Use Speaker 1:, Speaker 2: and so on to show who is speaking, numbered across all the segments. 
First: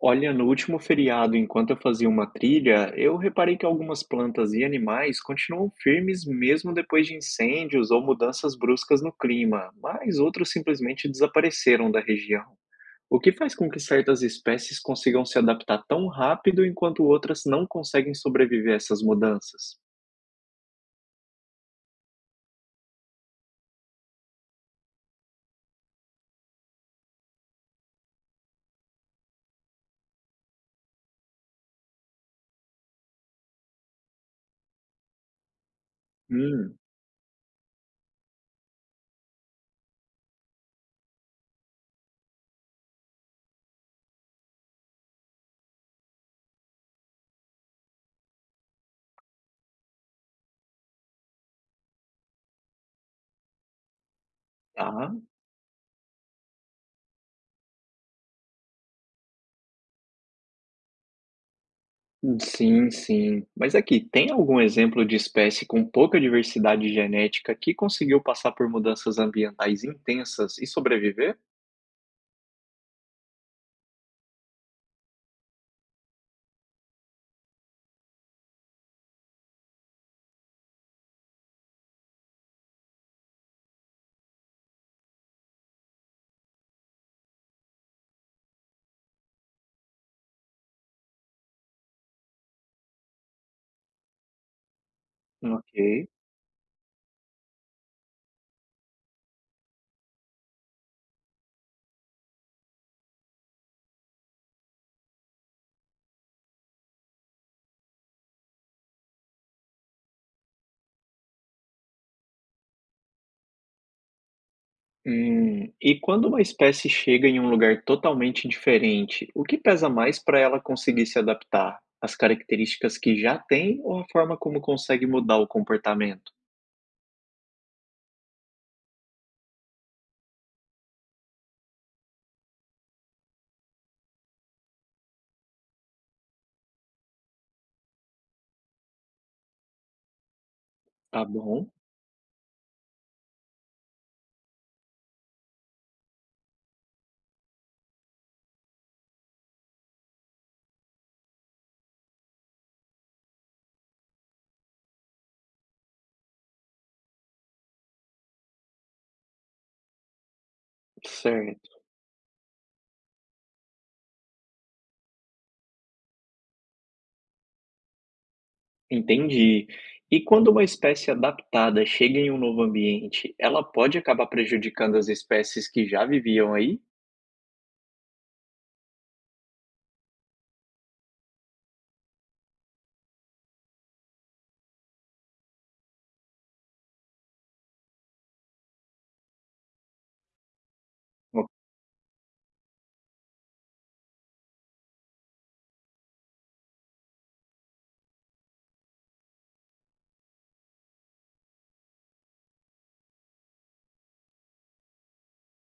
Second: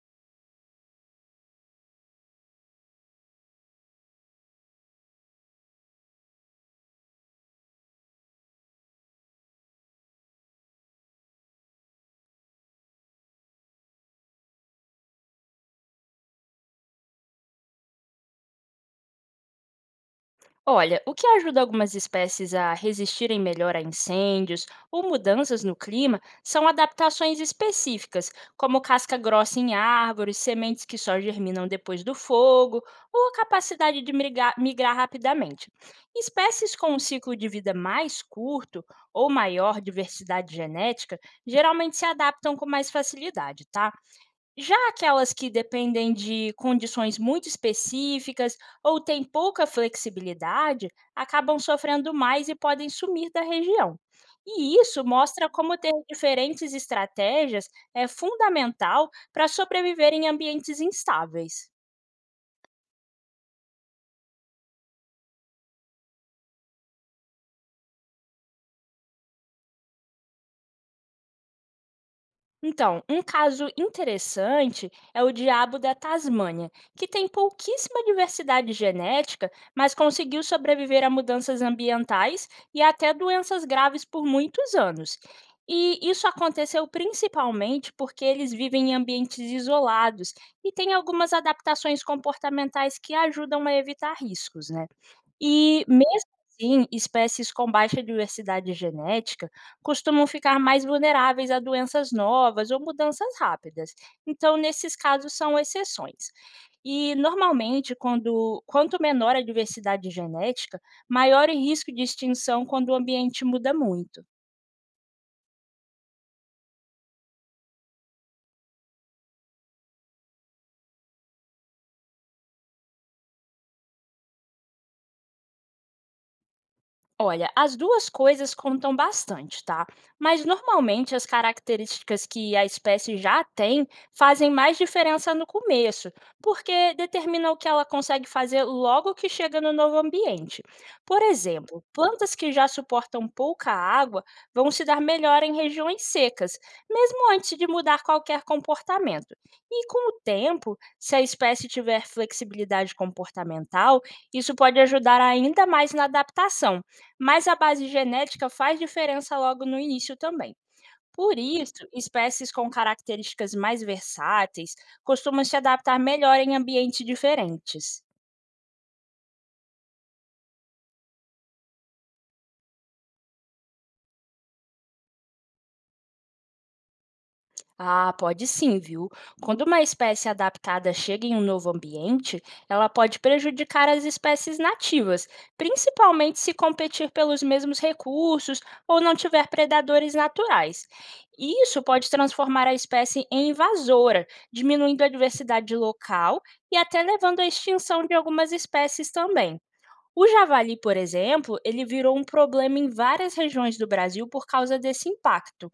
Speaker 1: Olha, no último feriado, enquanto eu fazia uma trilha, eu reparei que algumas plantas e animais continuam firmes mesmo depois de incêndios ou mudanças bruscas no clima, mas outros simplesmente desapareceram da região. O que faz com que certas espécies consigam se adaptar tão rápido enquanto outras não conseguem sobreviver a essas mudanças?
Speaker 2: Olha, o que ajuda algumas espécies a resistirem melhor a incêndios ou mudanças no clima são adaptações específicas, como casca grossa em árvores, sementes que só germinam depois do fogo, ou a capacidade de migrar rapidamente. Espécies
Speaker 1: Hum,
Speaker 2: com um ciclo de vida mais curto ou maior diversidade genética geralmente se adaptam com mais facilidade, tá? Já aquelas que dependem de condições muito específicas ou têm pouca flexibilidade, acabam sofrendo mais e podem sumir da região. E isso
Speaker 1: tá.
Speaker 2: mostra como ter diferentes estratégias é fundamental para sobreviver em ambientes instáveis.
Speaker 1: Sim, sim. Mas aqui, tem algum exemplo de espécie com pouca diversidade genética que conseguiu passar por mudanças ambientais intensas e sobreviver?
Speaker 2: Então, um caso interessante é o diabo da Tasmânia, que tem pouquíssima diversidade genética, mas conseguiu sobreviver a mudanças ambientais e até doenças graves por muitos anos. E isso aconteceu principalmente porque eles vivem em ambientes isolados e têm algumas adaptações comportamentais que ajudam a evitar riscos, né?
Speaker 1: Ok.
Speaker 2: E, mesmo assim, espécies com baixa diversidade genética costumam ficar mais vulneráveis a doenças novas ou mudanças rápidas. Então, nesses casos, são exceções. E, normalmente, quanto menor a diversidade genética, maior o risco de extinção quando o ambiente muda muito.
Speaker 1: E quando uma espécie chega em um lugar totalmente diferente, o que pesa mais para ela conseguir se adaptar? As características que já tem ou a forma como consegue mudar o comportamento?
Speaker 2: Olha, as duas coisas contam bastante, tá? Mas normalmente as características que a espécie já tem fazem mais diferença no começo, porque determina o que ela consegue fazer logo que chega no novo ambiente. Por
Speaker 1: Tá bom,
Speaker 2: exemplo, plantas que já suportam pouca água vão se dar melhor em regiões secas, mesmo antes de mudar qualquer comportamento. E com o tempo, se a espécie tiver flexibilidade comportamental, isso pode ajudar ainda mais na adaptação, mas a base genética faz diferença logo no início também. Por
Speaker 1: certo.
Speaker 2: isso, espécies com características mais versáteis costumam se adaptar melhor em ambientes diferentes.
Speaker 1: Entendi. E quando uma espécie adaptada chega em um novo ambiente, ela pode acabar prejudicando as espécies que já viviam aí?
Speaker 2: Ah, pode sim, viu? Quando uma espécie adaptada chega em um novo ambiente, ela pode prejudicar as espécies nativas, principalmente se competir pelos mesmos recursos ou não tiver predadores naturais. E isso pode transformar a espécie em invasora, diminuindo a diversidade local e até levando à extinção de algumas espécies também. O javali, por exemplo, ele virou um problema em várias regiões do Brasil por causa desse impacto.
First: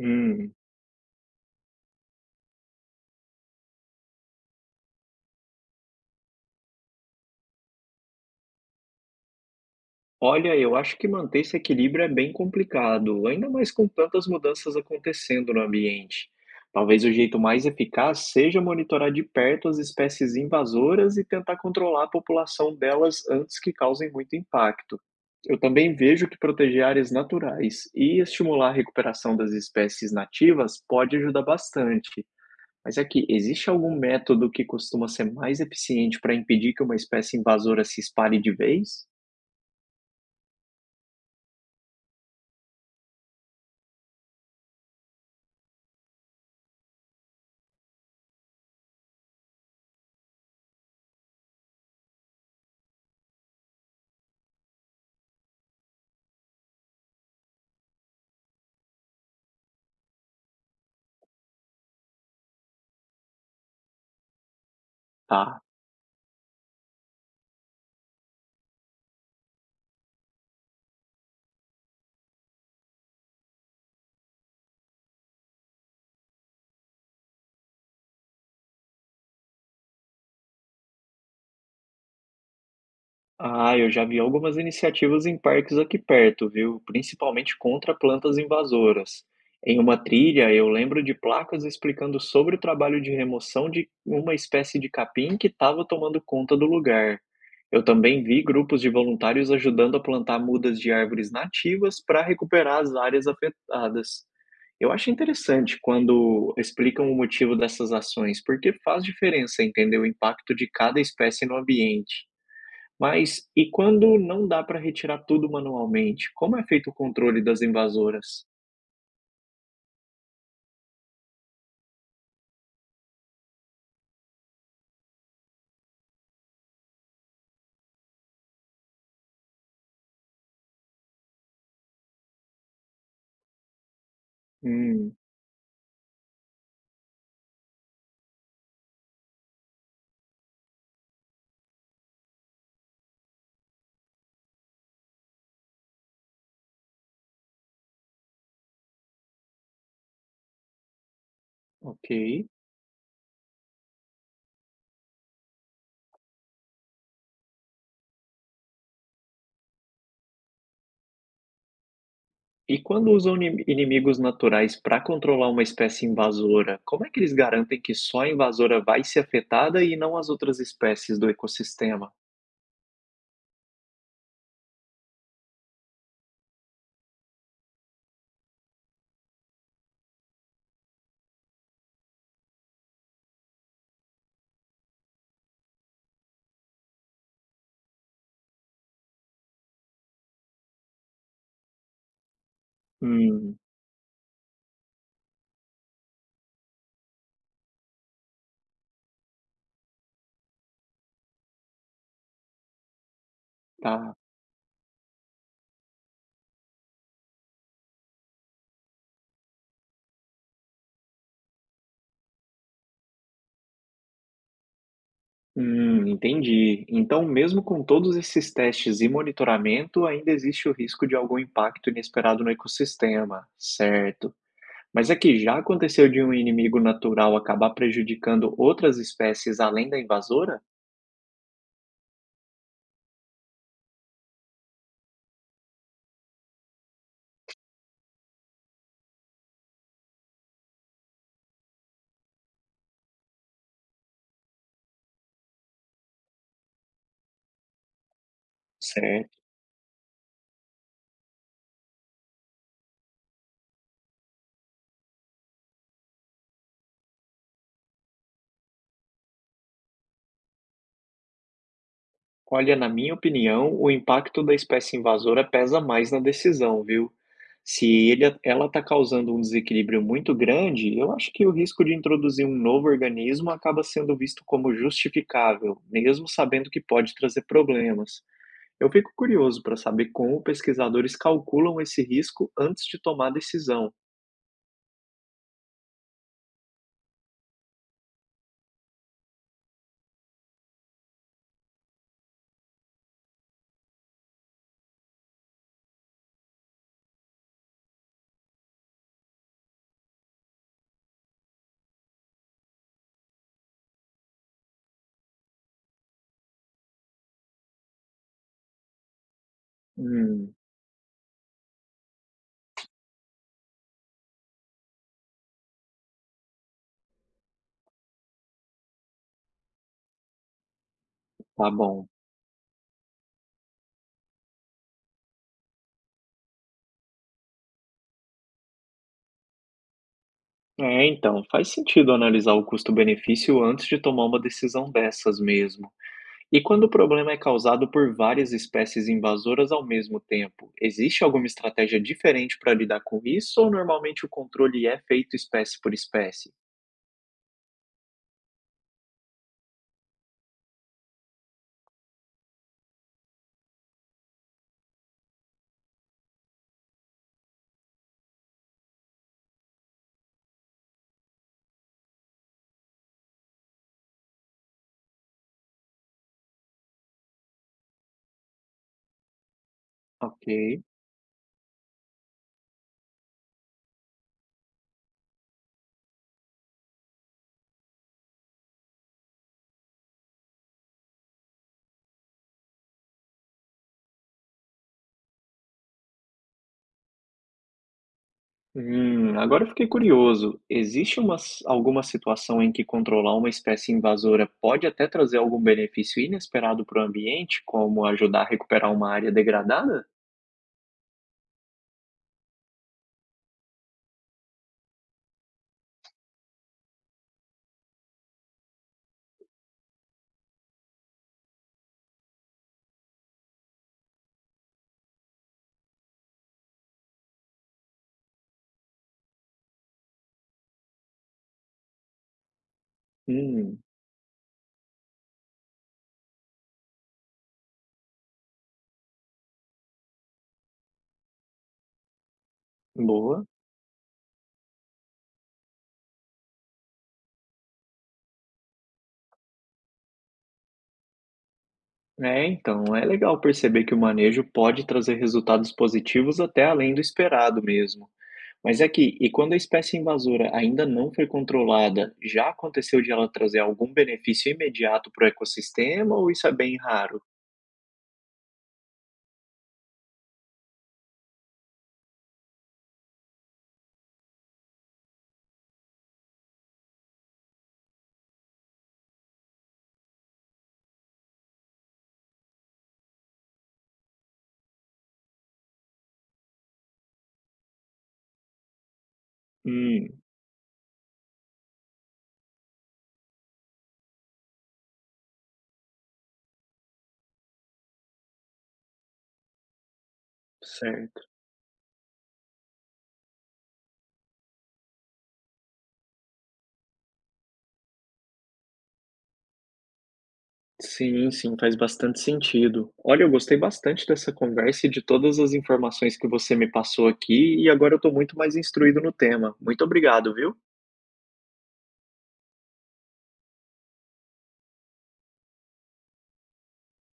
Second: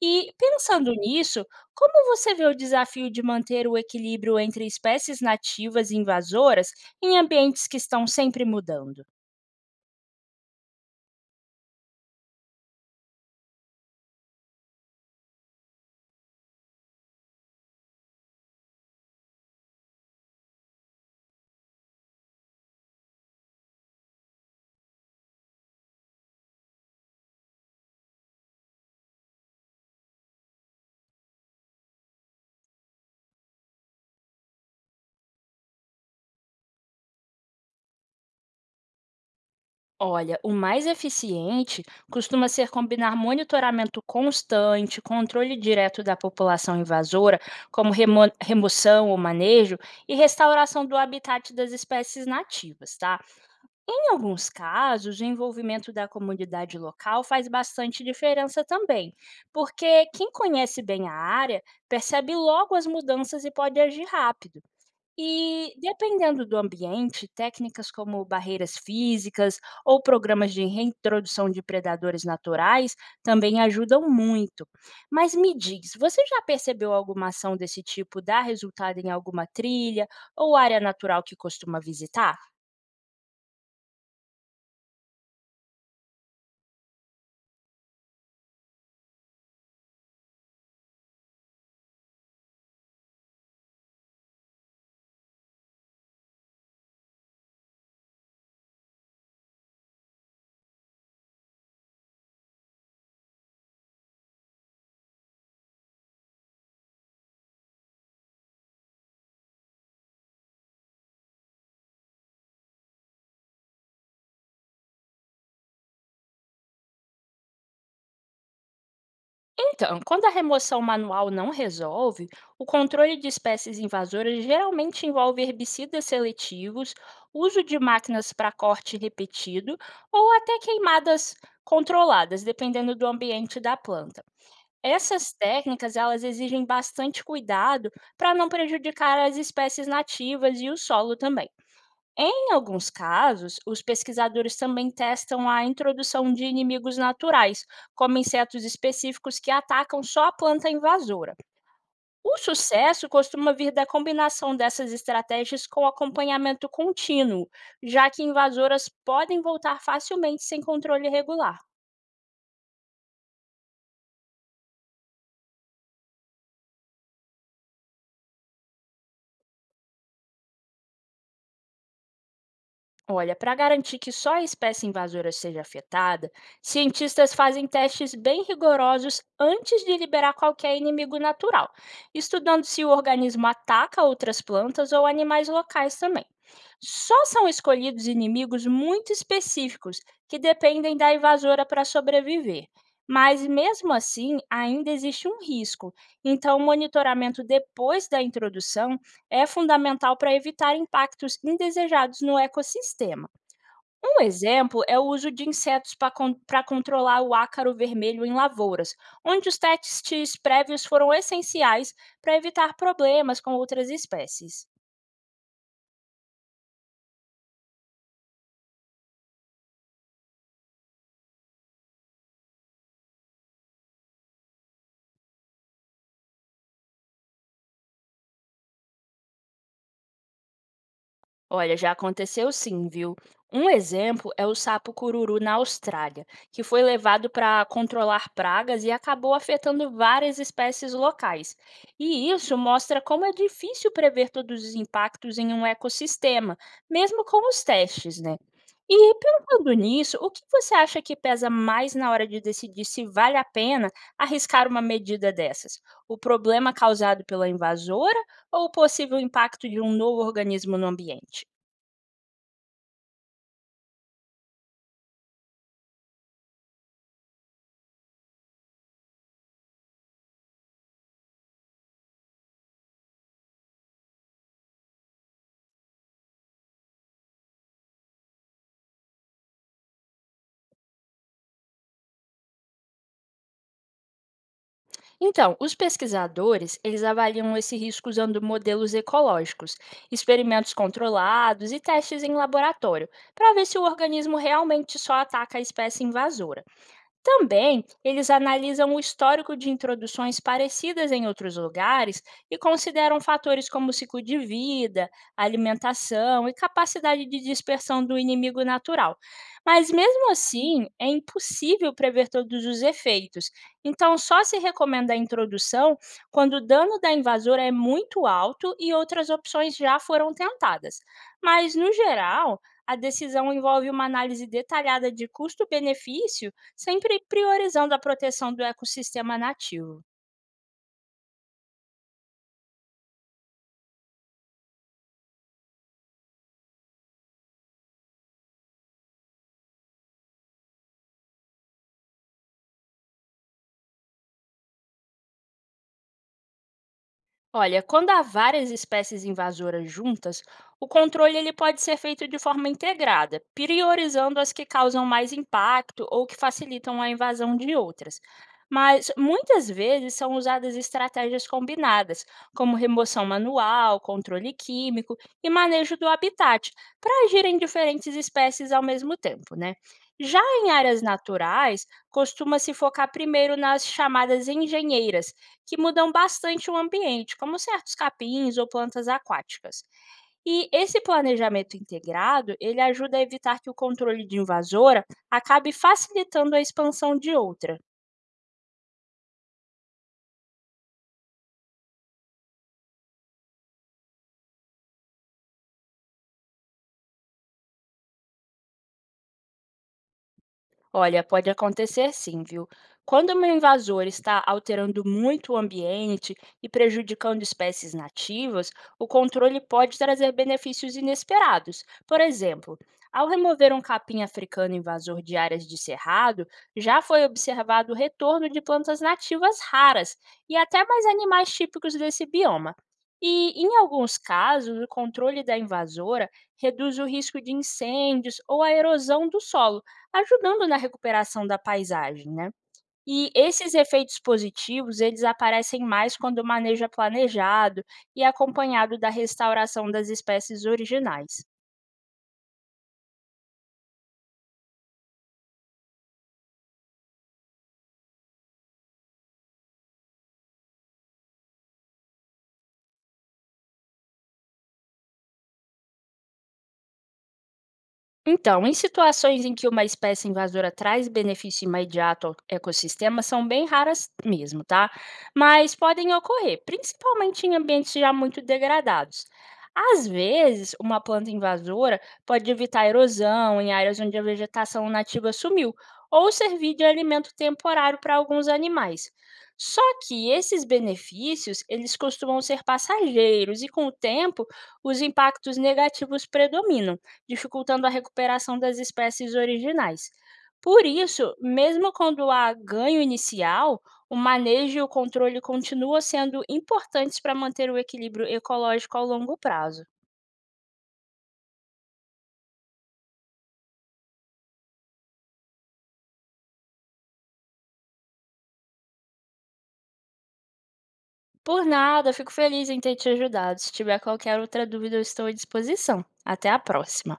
Speaker 2: E pensando nisso, como você vê o desafio de manter o equilíbrio entre espécies nativas e invasoras em ambientes que estão sempre mudando?
Speaker 1: Olha, eu acho que manter esse equilíbrio é bem complicado, ainda mais com tantas mudanças acontecendo no ambiente. Talvez o jeito mais eficaz seja monitorar de perto as espécies invasoras e tentar controlar a população delas antes que causem muito impacto. Eu também vejo que proteger áreas naturais e estimular a recuperação das espécies nativas pode ajudar bastante. Mas aqui, existe algum método que costuma ser mais eficiente para impedir que uma espécie invasora se espalhe de vez?
Speaker 2: Olha, o mais eficiente costuma ser combinar monitoramento constante, controle direto da população invasora, como remoção ou manejo, e restauração do habitat das espécies nativas, tá? Em alguns casos, o envolvimento da comunidade local faz bastante diferença também, porque quem conhece bem a área percebe logo as mudanças e pode agir rápido.
Speaker 1: Tá.
Speaker 2: E, dependendo do ambiente, técnicas como barreiras físicas ou programas de reintrodução de predadores naturais também ajudam muito. Mas me diz, você já percebeu alguma ação desse tipo dar resultado em alguma trilha ou área natural que costuma visitar?
Speaker 1: Ah, eu já vi algumas iniciativas em parques aqui perto, viu? Principalmente contra plantas invasoras. Em uma trilha, eu lembro de placas explicando sobre o trabalho de remoção de uma espécie de capim que estava tomando conta do lugar. Eu também vi grupos de voluntários ajudando a plantar mudas de árvores nativas para recuperar as áreas afetadas. Eu acho interessante quando explicam o motivo dessas ações, porque faz diferença entender o impacto de cada espécie no ambiente. Mas e quando não dá para retirar tudo manualmente, como é feito o controle das invasoras?
Speaker 2: Então, quando a remoção manual não resolve, o controle de espécies invasoras geralmente envolve herbicidas seletivos, uso de máquinas para corte repetido ou até queimadas controladas, dependendo do ambiente da planta.
Speaker 1: Hum,
Speaker 2: Essas técnicas, elas exigem bastante cuidado para não prejudicar as espécies nativas e o solo também. Em alguns casos, os pesquisadores também testam a introdução de inimigos naturais, como insetos específicos que atacam só a planta invasora.
Speaker 1: ok.
Speaker 2: O sucesso costuma vir da combinação dessas estratégias com acompanhamento contínuo, já que invasoras podem voltar facilmente sem controle regular.
Speaker 1: E quando usam inimigos naturais para controlar uma espécie invasora, como é que eles garantem que só a invasora vai ser afetada e não as outras espécies do ecossistema?
Speaker 2: Olha, para garantir que só a espécie invasora seja afetada, cientistas fazem testes bem rigorosos antes de liberar qualquer inimigo natural, estudando se o organismo ataca outras plantas ou animais locais também. Só são escolhidos inimigos muito específicos que dependem da invasora para sobreviver. Mas
Speaker 1: Hum,
Speaker 2: mesmo assim, ainda existe um risco. Então, o monitoramento depois da introdução é fundamental para evitar impactos indesejados no ecossistema.
Speaker 1: tá.
Speaker 2: Um exemplo é o uso de insetos para controlar o ácaro vermelho em lavouras, onde os testes prévios foram essenciais para evitar problemas com outras espécies.
Speaker 1: Entendi. Então, mesmo com todos esses testes e monitoramento, ainda existe o risco de algum impacto inesperado no ecossistema, certo? Mas é que já aconteceu de um inimigo natural acabar prejudicando outras espécies além da invasora?
Speaker 2: Olha, já aconteceu sim, viu? Um exemplo é o sapo cururu na Austrália, que foi levado para controlar pragas e acabou afetando várias espécies locais. E isso mostra como é difícil prever todos os impactos em um ecossistema, mesmo com os testes, né? E
Speaker 1: Certo.
Speaker 2: pensando nisso, o que você acha que pesa mais na hora de decidir se vale a pena arriscar uma medida dessas? O problema causado pela invasora ou o possível impacto de um novo organismo no ambiente?
Speaker 1: Olha, na minha opinião, o impacto da espécie invasora pesa mais na decisão, viu? Se ele, ela está causando um desequilíbrio muito grande, eu acho que o risco de introduzir um novo organismo acaba sendo visto como justificável, mesmo sabendo que pode trazer problemas. Eu fico curioso para saber como pesquisadores calculam esse risco antes de tomar a decisão.
Speaker 2: Então, os pesquisadores, eles avaliam esse risco usando modelos ecológicos, experimentos controlados e testes em laboratório, para ver se o organismo realmente só ataca a espécie invasora. Também, eles analisam o histórico de introduções parecidas em outros lugares e consideram fatores como ciclo de vida, alimentação e capacidade de dispersão do inimigo natural. Mas, mesmo
Speaker 1: Hum,
Speaker 2: assim, é impossível prever todos os efeitos, então só se recomenda a introdução quando o dano da invasora é muito alto e outras opções já foram tentadas.
Speaker 1: tá
Speaker 2: Mas, no
Speaker 1: bom.
Speaker 2: geral, a decisão envolve uma análise detalhada de custo-benefício, sempre priorizando a proteção do ecossistema nativo.
Speaker 1: É, então, faz sentido analisar o custo-benefício antes de tomar uma decisão dessas mesmo. E quando o problema é causado por várias espécies invasoras ao mesmo tempo, existe alguma estratégia diferente para lidar com isso ou normalmente o controle é feito espécie por espécie?
Speaker 2: Olha, quando há várias espécies invasoras juntas, o controle ele pode ser feito de forma integrada, priorizando as que causam mais impacto ou que facilitam a invasão de outras. Mas muitas vezes são usadas estratégias combinadas, como remoção manual, controle químico e manejo do habitat, para agirem diferentes espécies ao mesmo tempo, né? Já
Speaker 1: Ok.
Speaker 2: em áreas naturais, costuma se focar primeiro nas chamadas engenheiras, que mudam bastante o ambiente, como certos capins ou plantas aquáticas. E esse planejamento integrado, ele ajuda a evitar que o controle de invasora acabe facilitando a expansão de outra.
Speaker 1: Agora eu fiquei curioso. Alguma situação em que controlar uma espécie invasora pode até trazer algum benefício inesperado para o ambiente, como ajudar a recuperar uma área degradada?
Speaker 2: Olha, pode acontecer sim, viu? Quando um invasor está alterando muito o ambiente e prejudicando espécies nativas, o controle pode trazer benefícios inesperados. Por exemplo, ao remover um capim africano invasor de áreas de cerrado, já foi observado o retorno de plantas nativas raras e até mais animais típicos desse bioma. E, em
Speaker 1: Hum,
Speaker 2: alguns casos, o controle da invasora reduz o risco de incêndios ou a erosão do solo, ajudando na recuperação da paisagem, né. E
Speaker 1: boa.
Speaker 2: esses efeitos positivos, eles aparecem mais quando o manejo é planejado e acompanhado da restauração das espécies originais.
Speaker 1: É, então, é legal perceber que o manejo pode trazer resultados positivos até além do esperado mesmo. Mas é que, e quando a espécie invasora ainda não foi controlada, já aconteceu de ela trazer algum benefício imediato para o ecossistema ou isso é bem raro?
Speaker 2: Então, em situações em que uma espécie invasora traz benefício imediato ao ecossistema, são bem raras mesmo, tá? Mas podem ocorrer, principalmente em ambientes já muito degradados. Às vezes, uma planta invasora pode evitar erosão em áreas onde a vegetação nativa sumiu, ou servir de alimento temporário para alguns animais. Só
Speaker 1: Hum,
Speaker 2: que esses benefícios, eles costumam ser passageiros e, com o tempo, os impactos negativos predominam, dificultando a recuperação das espécies originais. Por
Speaker 1: certo.
Speaker 2: isso, mesmo quando há ganho inicial, o manejo e o controle continuam sendo importantes para manter o equilíbrio ecológico ao longo prazo.
Speaker 1: Sim, sim, faz bastante sentido. Olha, eu gostei bastante dessa conversa e de todas as informações que você me passou aqui, e agora eu estou muito mais instruído no tema. Muito obrigado, viu?
Speaker 2: Por nada, fico feliz em ter te ajudado. Se tiver qualquer outra dúvida, eu estou à disposição. Até a próxima!